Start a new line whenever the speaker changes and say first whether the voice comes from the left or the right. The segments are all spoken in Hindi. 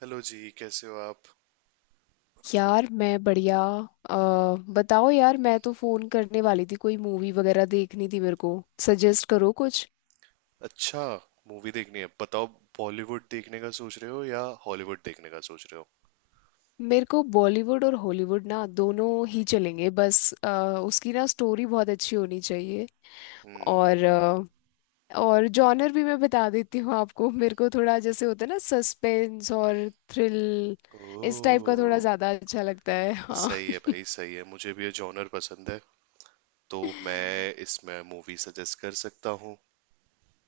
right: हेलो जी कैसे हो आप।
left: यार मैं बढ़िया। अ, बताओ यार, मैं तो फोन करने वाली थी। कोई मूवी वगैरह देखनी थी मेरे को। सजेस्ट करो कुछ।
right: अच्छा। मूवी देखनी है बताओ। बॉलीवुड देखने का सोच रहे हो या हॉलीवुड देखने का सोच रहे हो।
left: मेरे को बॉलीवुड और हॉलीवुड ना दोनों ही चलेंगे, बस उसकी ना स्टोरी बहुत अच्छी होनी चाहिए।
right: हम्म।
left: और अ, और जॉनर भी मैं बता देती हूँ आपको। मेरे को थोड़ा, जैसे होता है ना, सस्पेंस और थ्रिल इस टाइप का थोड़ा
right: ओह।
left: ज़्यादा अच्छा लगता है। हाँ।
right: सही है भाई सही है, मुझे भी ये जॉनर पसंद है तो मैं इसमें मूवी सजेस्ट कर सकता हूँ।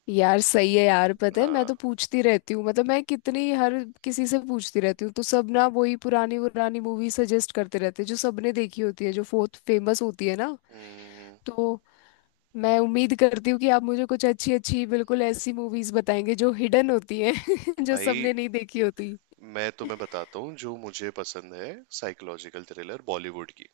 left: यार सही है यार, पता है मैं
right: हाँ।
left: तो पूछती रहती हूँ। मतलब मैं कितनी, हर किसी से पूछती रहती हूँ, तो सब ना वही पुरानी पुरानी मूवी सजेस्ट करते रहते हैं जो सबने देखी होती है, जो बहुत फेमस होती है ना।
right: हम्म,
left: तो मैं उम्मीद करती हूँ कि आप मुझे कुछ अच्छी अच्छी, बिल्कुल ऐसी मूवीज बताएंगे जो हिडन होती हैं। जो
right: भाई
left: सबने नहीं देखी होती।
right: मैं तुम्हें बताता हूँ जो मुझे पसंद है। साइकोलॉजिकल थ्रिलर बॉलीवुड की।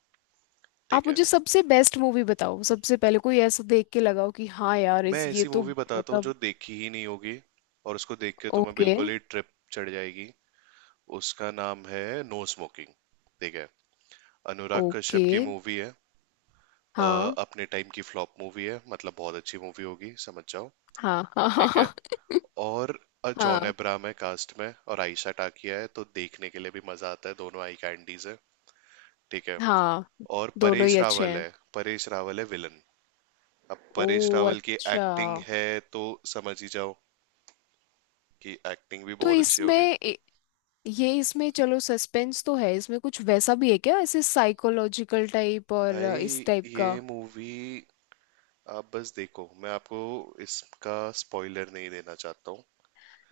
right: ठीक
left: आप
right: है।
left: मुझे सबसे बेस्ट मूवी बताओ सबसे पहले, कोई ऐसा देख के लगाओ कि हाँ यार,
right: मैं
left: इस ये
right: ऐसी
left: तो
right: मूवी बताता हूँ जो
left: मतलब।
right: देखी ही नहीं होगी, और उसको देख के तुम्हें
left: ओके।
right: बिल्कुल ही ट्रिप चढ़ जाएगी। उसका नाम है नो स्मोकिंग। ठीक है। अनुराग कश्यप
left: ओके।
right: की मूवी है। अ,
left: हाँ
right: अपने टाइम की फ्लॉप मूवी है, मतलब बहुत अच्छी मूवी होगी समझ जाओ।
left: हाँ हाँ हाँ।
right: ठीक
left: हाँ।
right: है। और जॉन
left: हाँ।
right: अब्राहम है कास्ट में और आयशा टाकिया है, तो देखने के लिए भी मजा आता है, दोनों आई कैंडीज है। ठीक है।
left: हाँ।
right: और
left: दोनों
right: परेश
left: ही अच्छे
right: रावल
left: हैं।
right: है। परेश रावल है विलन। अब
left: ओ
right: परेश रावल की
left: अच्छा।
right: एक्टिंग है तो समझ ही जाओ कि एक्टिंग भी
left: तो
right: बहुत अच्छी
left: इसमें
right: होगी।
left: ए- ये इसमें, चलो सस्पेंस तो है, इसमें कुछ वैसा भी है क्या, ऐसे साइकोलॉजिकल टाइप और
right: भाई
left: इस टाइप का।
right: ये मूवी आप बस देखो, मैं आपको इसका स्पॉइलर नहीं देना चाहता हूँ,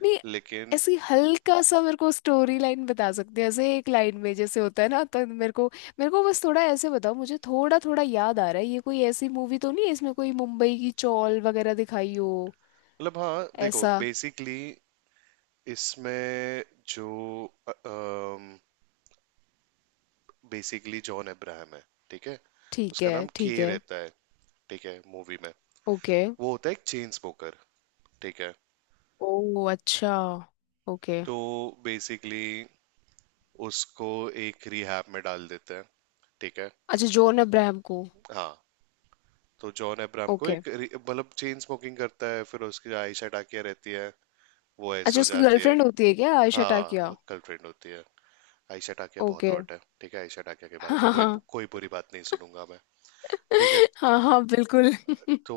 left: नहीं,
right: लेकिन
left: ऐसी हल्का सा मेरे को स्टोरी लाइन बता सकते हैं, ऐसे एक लाइन में जैसे होता है ना, तो मेरे को बस थोड़ा ऐसे बताओ। मुझे थोड़ा थोड़ा याद आ रहा है, ये कोई ऐसी मूवी तो नहीं है इसमें कोई मुंबई की चौल वगैरह दिखाई हो
right: मतलब हाँ देखो,
left: ऐसा?
right: बेसिकली इसमें जो बेसिकली जॉन अब्राहम है। ठीक है।
left: ठीक
right: उसका
left: है
right: नाम के
left: ठीक है।
right: रहता है। ठीक है मूवी में।
left: ओके।
right: वो होता है एक चेन स्मोकर। ठीक है।
left: ओ अच्छा। ओके।
right: तो बेसिकली उसको एक रिहैब में डाल देते हैं। ठीक है।
left: अच्छा, जॉन अब्राहम को।
right: हाँ। तो जॉन अब्राहम को
left: ओके।
right: एक मतलब चेन स्मोकिंग करता है, फिर उसकी आयशा टाकिया रहती है। वो ऐसे
left: अच्छा,
right: हो
left: उसकी
right: जाती है।
left: गर्लफ्रेंड होती है क्या आयशा टाकिया?
right: हाँ कल ट्रेंड होती है। आयशा टाकिया बहुत
left: ओके।
right: हॉट है, ठीक है, आयशा टाकिया के बारे में
left: हाँ
right: कोई
left: हाँ।
right: कोई बुरी बात नहीं सुनूंगा मैं। ठीक है।
left: हाँ हाँ, बिल्कुल।
right: तो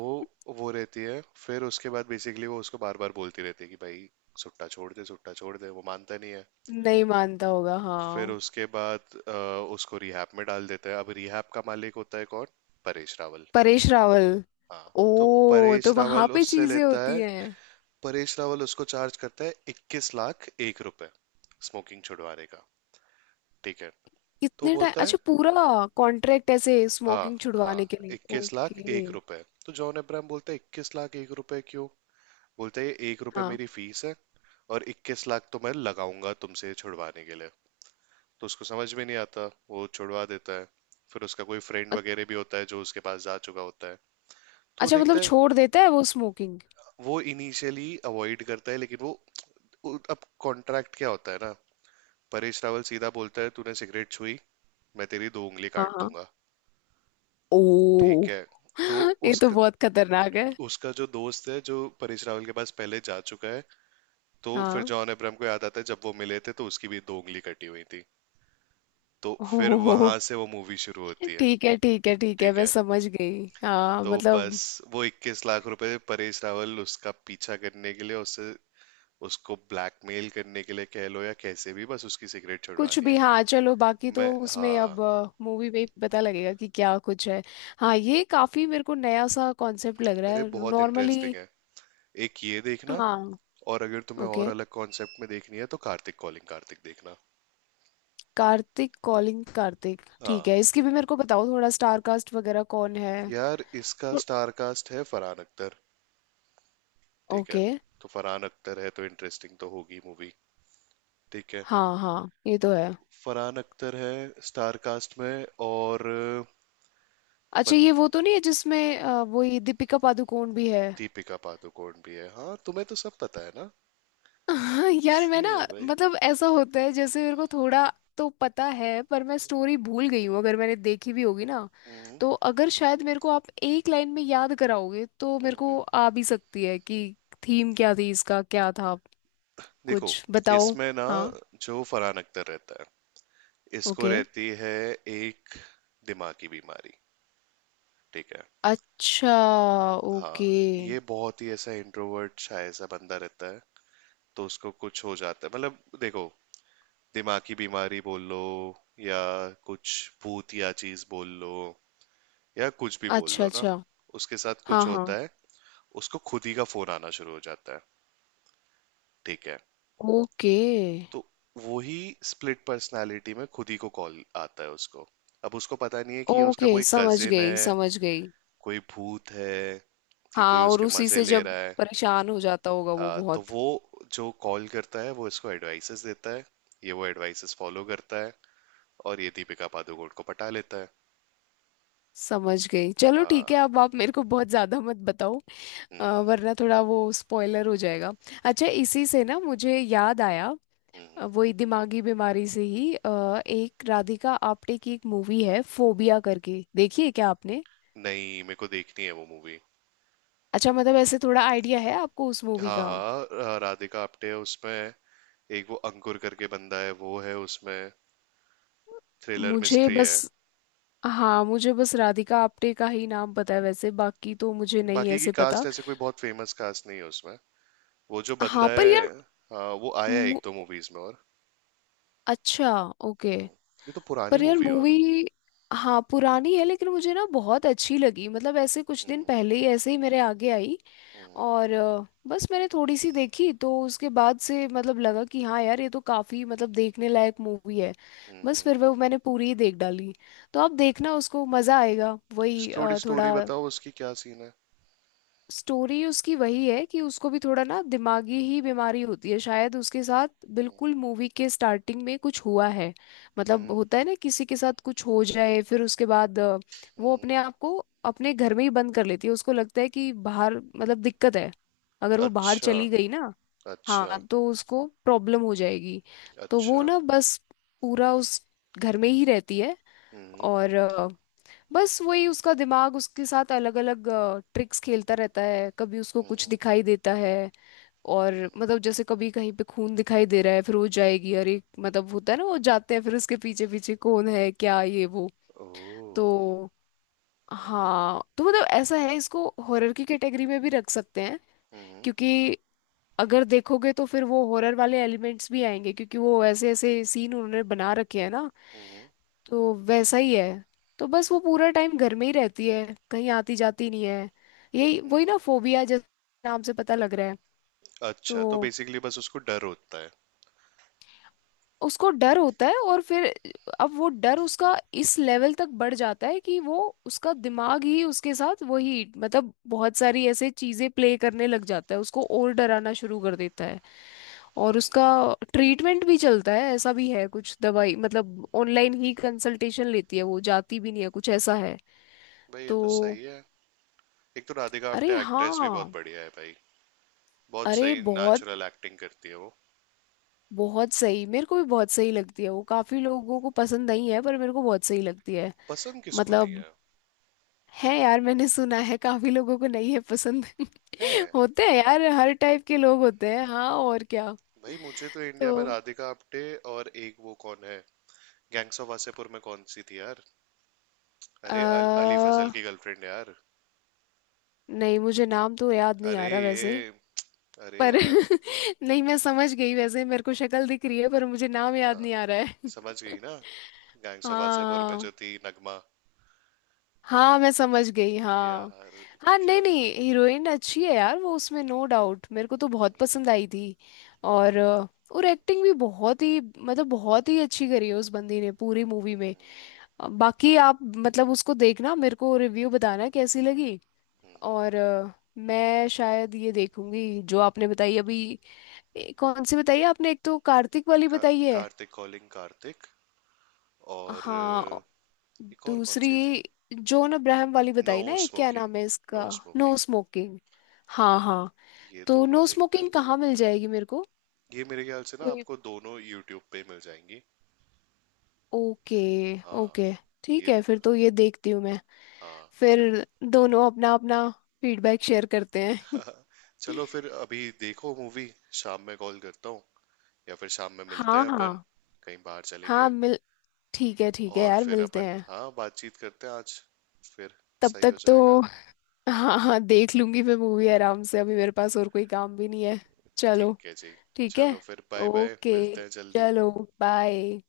right: वो रहती है फिर उसके बाद बेसिकली वो उसको बार बार बोलती रहती है कि भाई सुट्टा छोड़ दे, सुट्टा छोड़ दे, वो मानता नहीं है।
left: नहीं मानता होगा,
right: फिर
left: हाँ।
right: उसके बाद अ, उसको रिहैब में डाल देते हैं। अब रिहैब का मालिक होता है कौन। परेश रावल।
left: परेश रावल।
right: हाँ। तो
left: ओ,
right: परेश
left: तो वहां
right: रावल
left: पे
right: उससे
left: चीजें
right: लेता है।
left: होती हैं।
right: परेश रावल उसको चार्ज करता है 21 लाख 1 रुपए स्मोकिंग छुड़वाने का। ठीक है। तो
left: कितने टाइम?
right: बोलता है।
left: अच्छा, पूरा कॉन्ट्रैक्ट ऐसे
right: हाँ
left: स्मोकिंग छुड़वाने
right: हाँ,
left: के लिए।
right: इक्कीस लाख
left: ओके।
right: एक रुपए तो जॉन अब्राहम बोलता है 21 लाख 1 रुपए क्यों। बोलता है ये 1 रुपए
left: हाँ।
right: मेरी फीस है, और 21 लाख तो मैं लगाऊंगा तुमसे छुड़वाने के लिए। तो उसको समझ में नहीं आता, वो छुड़वा देता है। फिर उसका कोई फ्रेंड
left: अ-
right: वगैरह भी होता है जो उसके पास जा चुका होता है। तो वो
left: अच्छा,
right: देखता
left: मतलब
right: है।
left: छोड़ देता है वो स्मोकिंग।
right: वो इनिशियली अवॉइड करता है, लेकिन वो अब कॉन्ट्रैक्ट क्या होता है ना। परेश रावल सीधा बोलता है, तूने सिगरेट छुई मैं तेरी दो उंगली
left: हाँ
right: काट
left: हाँ।
right: दूंगा।
left: ओ।
right: ठीक है। तो
left: ये तो
right: उसका
left: बहुत खतरनाक है।
right: उसका जो दोस्त है जो परेश रावल के पास पहले जा चुका है। तो फिर
left: हाँ।
right: जॉन अब्राहम को याद आता है, जब वो मिले थे तो उसकी भी दो उंगली कटी हुई थी। तो फिर
left: ओ।
right: वहां से वो मूवी शुरू होती है।
left: ठीक है ठीक है ठीक है,
right: ठीक
left: मैं
right: है।
left: समझ गई। हाँ
right: तो
left: मतलब
right: बस वो 21 लाख रुपए परेश रावल उसका पीछा करने के लिए उससे, उसको ब्लैकमेल करने के लिए कह लो या कैसे भी, बस उसकी सिगरेट
left: कुछ
right: छुड़वानी
left: भी।
right: है।
left: हाँ चलो, बाकी तो
right: मैं
left: उसमें
right: हाँ।
left: अब मूवी में ही पता लगेगा कि क्या कुछ है। हाँ, ये काफी मेरे को नया सा कॉन्सेप्ट लग रहा
right: अरे
left: है
right: बहुत
left: नॉर्मली।
right: इंटरेस्टिंग है। एक ये देखना,
left: हाँ।
right: और अगर तुम्हें और
left: ओके।
right: अलग कॉन्सेप्ट में देखनी है तो कार्तिक कॉलिंग कार्तिक देखना।
left: कार्तिक कॉलिंग कार्तिक, ठीक
right: हाँ
left: है। इसकी भी मेरे को बताओ थोड़ा, स्टार कास्ट वगैरह कौन है?
right: यार, इसका स्टार कास्ट है फरहान अख्तर। ठीक है।
left: ओके।
right: तो फरहान अख्तर है तो इंटरेस्टिंग तो होगी मूवी। ठीक है।
left: हाँ हाँ, ये तो है।
right: फरहान अख्तर है स्टार कास्ट में, और
left: अच्छा,
right: बन
left: ये वो तो नहीं है जिसमें वो, ये दीपिका पादुकोण भी है?
right: दीपिका पादुकोण भी है। हाँ तुम्हें तो सब पता है ना।
left: हाँ यार, मैं ना,
right: सही है भाई।
left: मतलब ऐसा होता है जैसे, मेरे को थोड़ा तो पता है पर मैं स्टोरी भूल गई हूँ, अगर मैंने देखी भी होगी ना।
right: हम्म।
left: तो अगर शायद मेरे को आप एक लाइन में याद कराओगे तो मेरे को
right: हम्म।
left: आ भी सकती है कि थीम क्या थी, इसका क्या था।
right: देखो
left: कुछ बताओ।
right: इसमें ना
left: हाँ।
right: जो फरहान अख्तर रहता है, इसको
left: ओके।
right: रहती है एक दिमागी बीमारी। ठीक है।
left: अच्छा। ओके।
right: हाँ, ये बहुत ही ऐसा इंट्रोवर्ट शाय सा बंदा रहता है। तो उसको कुछ हो जाता है, मतलब देखो, दिमागी बीमारी बोल लो, या कुछ भूत या चीज बोल लो, या कुछ भी बोल
left: अच्छा
right: लो ना।
left: अच्छा।
right: उसके साथ
left: हाँ
right: कुछ
left: हाँ।
right: होता है। उसको खुद ही का फोन आना शुरू हो जाता है। ठीक है।
left: ओके,
right: तो वही स्प्लिट पर्सनालिटी में खुद ही को कॉल आता है उसको। अब उसको पता नहीं है कि ये उसका
left: ओके
right: कोई
left: समझ
right: कजिन
left: गई
right: है,
left: समझ गई।
right: कोई भूत है, कि कोई
left: हाँ, और
right: उसके
left: उसी
right: मजे
left: से
right: ले
left: जब
right: रहा है।
left: परेशान हो जाता होगा वो
right: हाँ। तो
left: बहुत।
right: वो जो कॉल करता है वो इसको एडवाइसेस देता है। ये वो एडवाइसेस फॉलो करता है, और ये दीपिका पादुकोण को पटा लेता है।
left: समझ गई, चलो ठीक है।
right: हाँ।
left: अब आप मेरे को बहुत ज़्यादा मत बताओ,
right: हम्म।
left: वरना थोड़ा वो स्पॉइलर हो जाएगा। अच्छा, इसी से ना मुझे याद आया,
right: हम्म।
left: वही दिमागी बीमारी से ही, एक राधिका आप्टे की एक मूवी है,
right: हम्म।
left: फोबिया करके, देखिए क्या आपने?
right: नहीं मेरे को देखनी है वो मूवी।
left: अच्छा, मतलब ऐसे थोड़ा आइडिया है आपको उस मूवी का।
right: हाँ हाँ, राधिका आप्टे है उसमें। एक वो अंकुर करके बंदा है, वो है उसमें। थ्रिलर
left: मुझे
right: मिस्ट्री है।
left: बस हाँ, मुझे बस राधिका आप्टे का ही नाम पता है वैसे, बाकी तो मुझे नहीं
right: बाकी की
left: ऐसे
right: कास्ट
left: पता।
right: ऐसे कोई बहुत फेमस कास्ट नहीं है उसमें। वो जो
left: हाँ
right: बंदा
left: पर यार,
right: है। हाँ वो आया है एक
left: मु-
right: दो मूवीज में और।
left: अच्छा। ओके।
right: ये तो पुरानी
left: पर यार
right: मूवी है
left: मूवी,
right: और।
left: हाँ पुरानी है, लेकिन मुझे ना बहुत अच्छी लगी। मतलब ऐसे कुछ दिन
right: हम्म।
left: पहले ही, ऐसे ही मेरे आगे आई,
right: हम्म।
left: और बस मैंने थोड़ी सी देखी, तो उसके बाद से मतलब लगा कि हाँ यार, ये तो काफ़ी मतलब देखने लायक मूवी है।
right: हम्म।
left: बस फिर
right: हम्म।
left: वो मैंने पूरी ही देख डाली। तो आप देखना उसको, मज़ा आएगा। वही
right: थोड़ी स्टोरी
left: थोड़ा
right: बताओ उसकी क्या सीन है।
left: स्टोरी उसकी वही है कि उसको भी थोड़ा ना दिमागी ही बीमारी होती है शायद। उसके साथ बिल्कुल मूवी के स्टार्टिंग में कुछ हुआ है। मतलब
right: हम्म।
left: होता है ना, किसी के साथ कुछ हो जाए, फिर उसके बाद वो
right: हम्म।
left: अपने आप को, अपने घर में ही बंद कर लेती है। उसको लगता है कि बाहर मतलब दिक्कत है, अगर वो बाहर
right: अच्छा
left: चली गई ना,
right: अच्छा
left: हाँ, तो उसको प्रॉब्लम हो जाएगी। तो वो
right: अच्छा।
left: ना बस पूरा उस घर में ही रहती है।
right: हम्म।
left: और बस वही उसका दिमाग उसके साथ अलग अलग ट्रिक्स खेलता रहता है। कभी उसको कुछ
right: हम्म।
left: दिखाई देता है, और मतलब जैसे कभी कहीं पे खून दिखाई दे रहा है, फिर वो जाएगी अरे मतलब, होता है ना, वो जाते हैं फिर उसके पीछे पीछे कौन है क्या ये वो।
right: ओह।
left: तो
right: हम्म।
left: हाँ, तो मतलब ऐसा है, इसको हॉरर की कैटेगरी में भी रख सकते हैं,
right: हम्म।
left: क्योंकि अगर देखोगे तो फिर वो हॉरर वाले एलिमेंट्स भी आएंगे, क्योंकि वो ऐसे ऐसे सीन उन्होंने बना रखे हैं ना,
right: हम्म।
left: तो वैसा ही है। तो बस वो पूरा टाइम घर में ही रहती है, कहीं आती जाती नहीं है। यही, वही
right: हम्म।
left: ना फोबिया, जैसे नाम से पता लग रहा है।
right: अच्छा तो
left: तो
right: बेसिकली बस उसको डर होता है।
left: उसको डर होता है, और फिर अब वो डर उसका इस लेवल तक बढ़ जाता है कि वो, उसका दिमाग ही उसके साथ वही मतलब बहुत सारी ऐसे चीजें प्ले करने लग जाता है, उसको और डराना शुरू कर देता है। और उसका ट्रीटमेंट भी चलता है, ऐसा भी है कुछ दवाई, मतलब ऑनलाइन ही कंसल्टेशन लेती है, वो जाती भी नहीं है, कुछ ऐसा है
right: भाई ये तो
left: तो।
right: सही है। एक तो राधिका
left: अरे
right: आप्टे एक्ट्रेस भी बहुत
left: हाँ।
right: बढ़िया है भाई। बहुत
left: अरे
right: सही
left: बहुत,
right: नेचुरल एक्टिंग करती है वो।
left: बहुत सही। मेरे को भी बहुत सही लगती है वो, काफी लोगों को पसंद नहीं है पर मेरे को बहुत सही लगती है।
right: पसंद किसको नहीं
left: मतलब
right: है।
left: है यार, मैंने सुना है काफी लोगों को नहीं है पसंद।
right: है
left: होते हैं यार, हर टाइप के लोग होते हैं। हाँ, और क्या।
right: भाई, मुझे तो
left: तो
right: इंडिया में राधिका आप्टे और एक वो कौन है, गैंग्स ऑफ वासेपुर में कौन सी थी यार। अरे अली
left: आ,
right: फजल की गर्लफ्रेंड यार।
left: नहीं, मुझे नाम तो याद नहीं
right: अरे
left: आ रहा वैसे।
right: ये, अरे
left: पर
right: यार।
left: नहीं, मैं समझ गई वैसे, मेरे को शक्ल दिख रही है पर मुझे नाम याद
right: हाँ।
left: नहीं आ रहा है।
right: समझ गई ना। गैंग्स ऑफ वासेपुर में
left: हाँ।
right: जो थी नगमा
left: हाँ, मैं समझ गई। हाँ।
right: यार।
left: हाँ
right: क्या।
left: नहीं नहीं, हीरोइन अच्छी है यार वो उसमें, नो डाउट, मेरे को तो बहुत पसंद आई थी। और एक्टिंग भी बहुत ही, मतलब बहुत ही अच्छी करी है उस बंदी ने पूरी मूवी में। बाकी आप मतलब उसको देखना, मेरे को रिव्यू बताना कैसी लगी। और मैं शायद ये देखूंगी जो आपने बताई अभी। कौन सी बताई है आपने? एक तो कार्तिक वाली
right: का,
left: बताई है।
right: कार्तिक कॉलिंग कार्तिक। और
left: हाँ,
right: एक और कौन
left: दूसरी
right: सी थी।
left: जॉन अब्राहम वाली
right: नो
left: बताई ना, एक क्या
right: स्मोकिंग।
left: नाम है इसका?
right: No
left: no
right: smoking.
left: स्मोकिंग। हाँ हाँ।
right: ये
left: तो
right: दोनों
left: नो
right: देखते हैं।
left: स्मोकिंग कहाँ मिल जाएगी मेरे को?
right: ये मेरे ख्याल से ना
left: कोई।
right: आपको दोनों यूट्यूब पे मिल जाएंगी।
left: ओके।
right: हाँ।
left: ओके। ठीक
right: ये।
left: है, फिर तो ये देखती हूँ मैं।
right: हाँ।
left: फिर
right: ये।
left: दोनों अपना अपना फीडबैक शेयर करते हैं।
right: हाँ, चलो फिर अभी देखो मूवी। शाम में कॉल करता हूँ, या फिर शाम में मिलते
left: हाँ
right: हैं अपन,
left: हाँ।
right: कहीं बाहर
left: हाँ
right: चलेंगे।
left: मिल ठीक है
right: और
left: यार,
right: फिर
left: मिलते
right: अपन
left: हैं।
right: हाँ बातचीत करते हैं आज, फिर
left: तब
right: सही हो
left: तक
right: जाएगा।
left: तो हाँ हाँ, देख लूंगी मैं मूवी आराम से, अभी मेरे पास और कोई काम भी नहीं है। चलो
right: ठीक है जी।
left: ठीक है।
right: चलो फिर बाय बाय,
left: ओके।
right: मिलते हैं जल्दी।
left: चलो। बाय।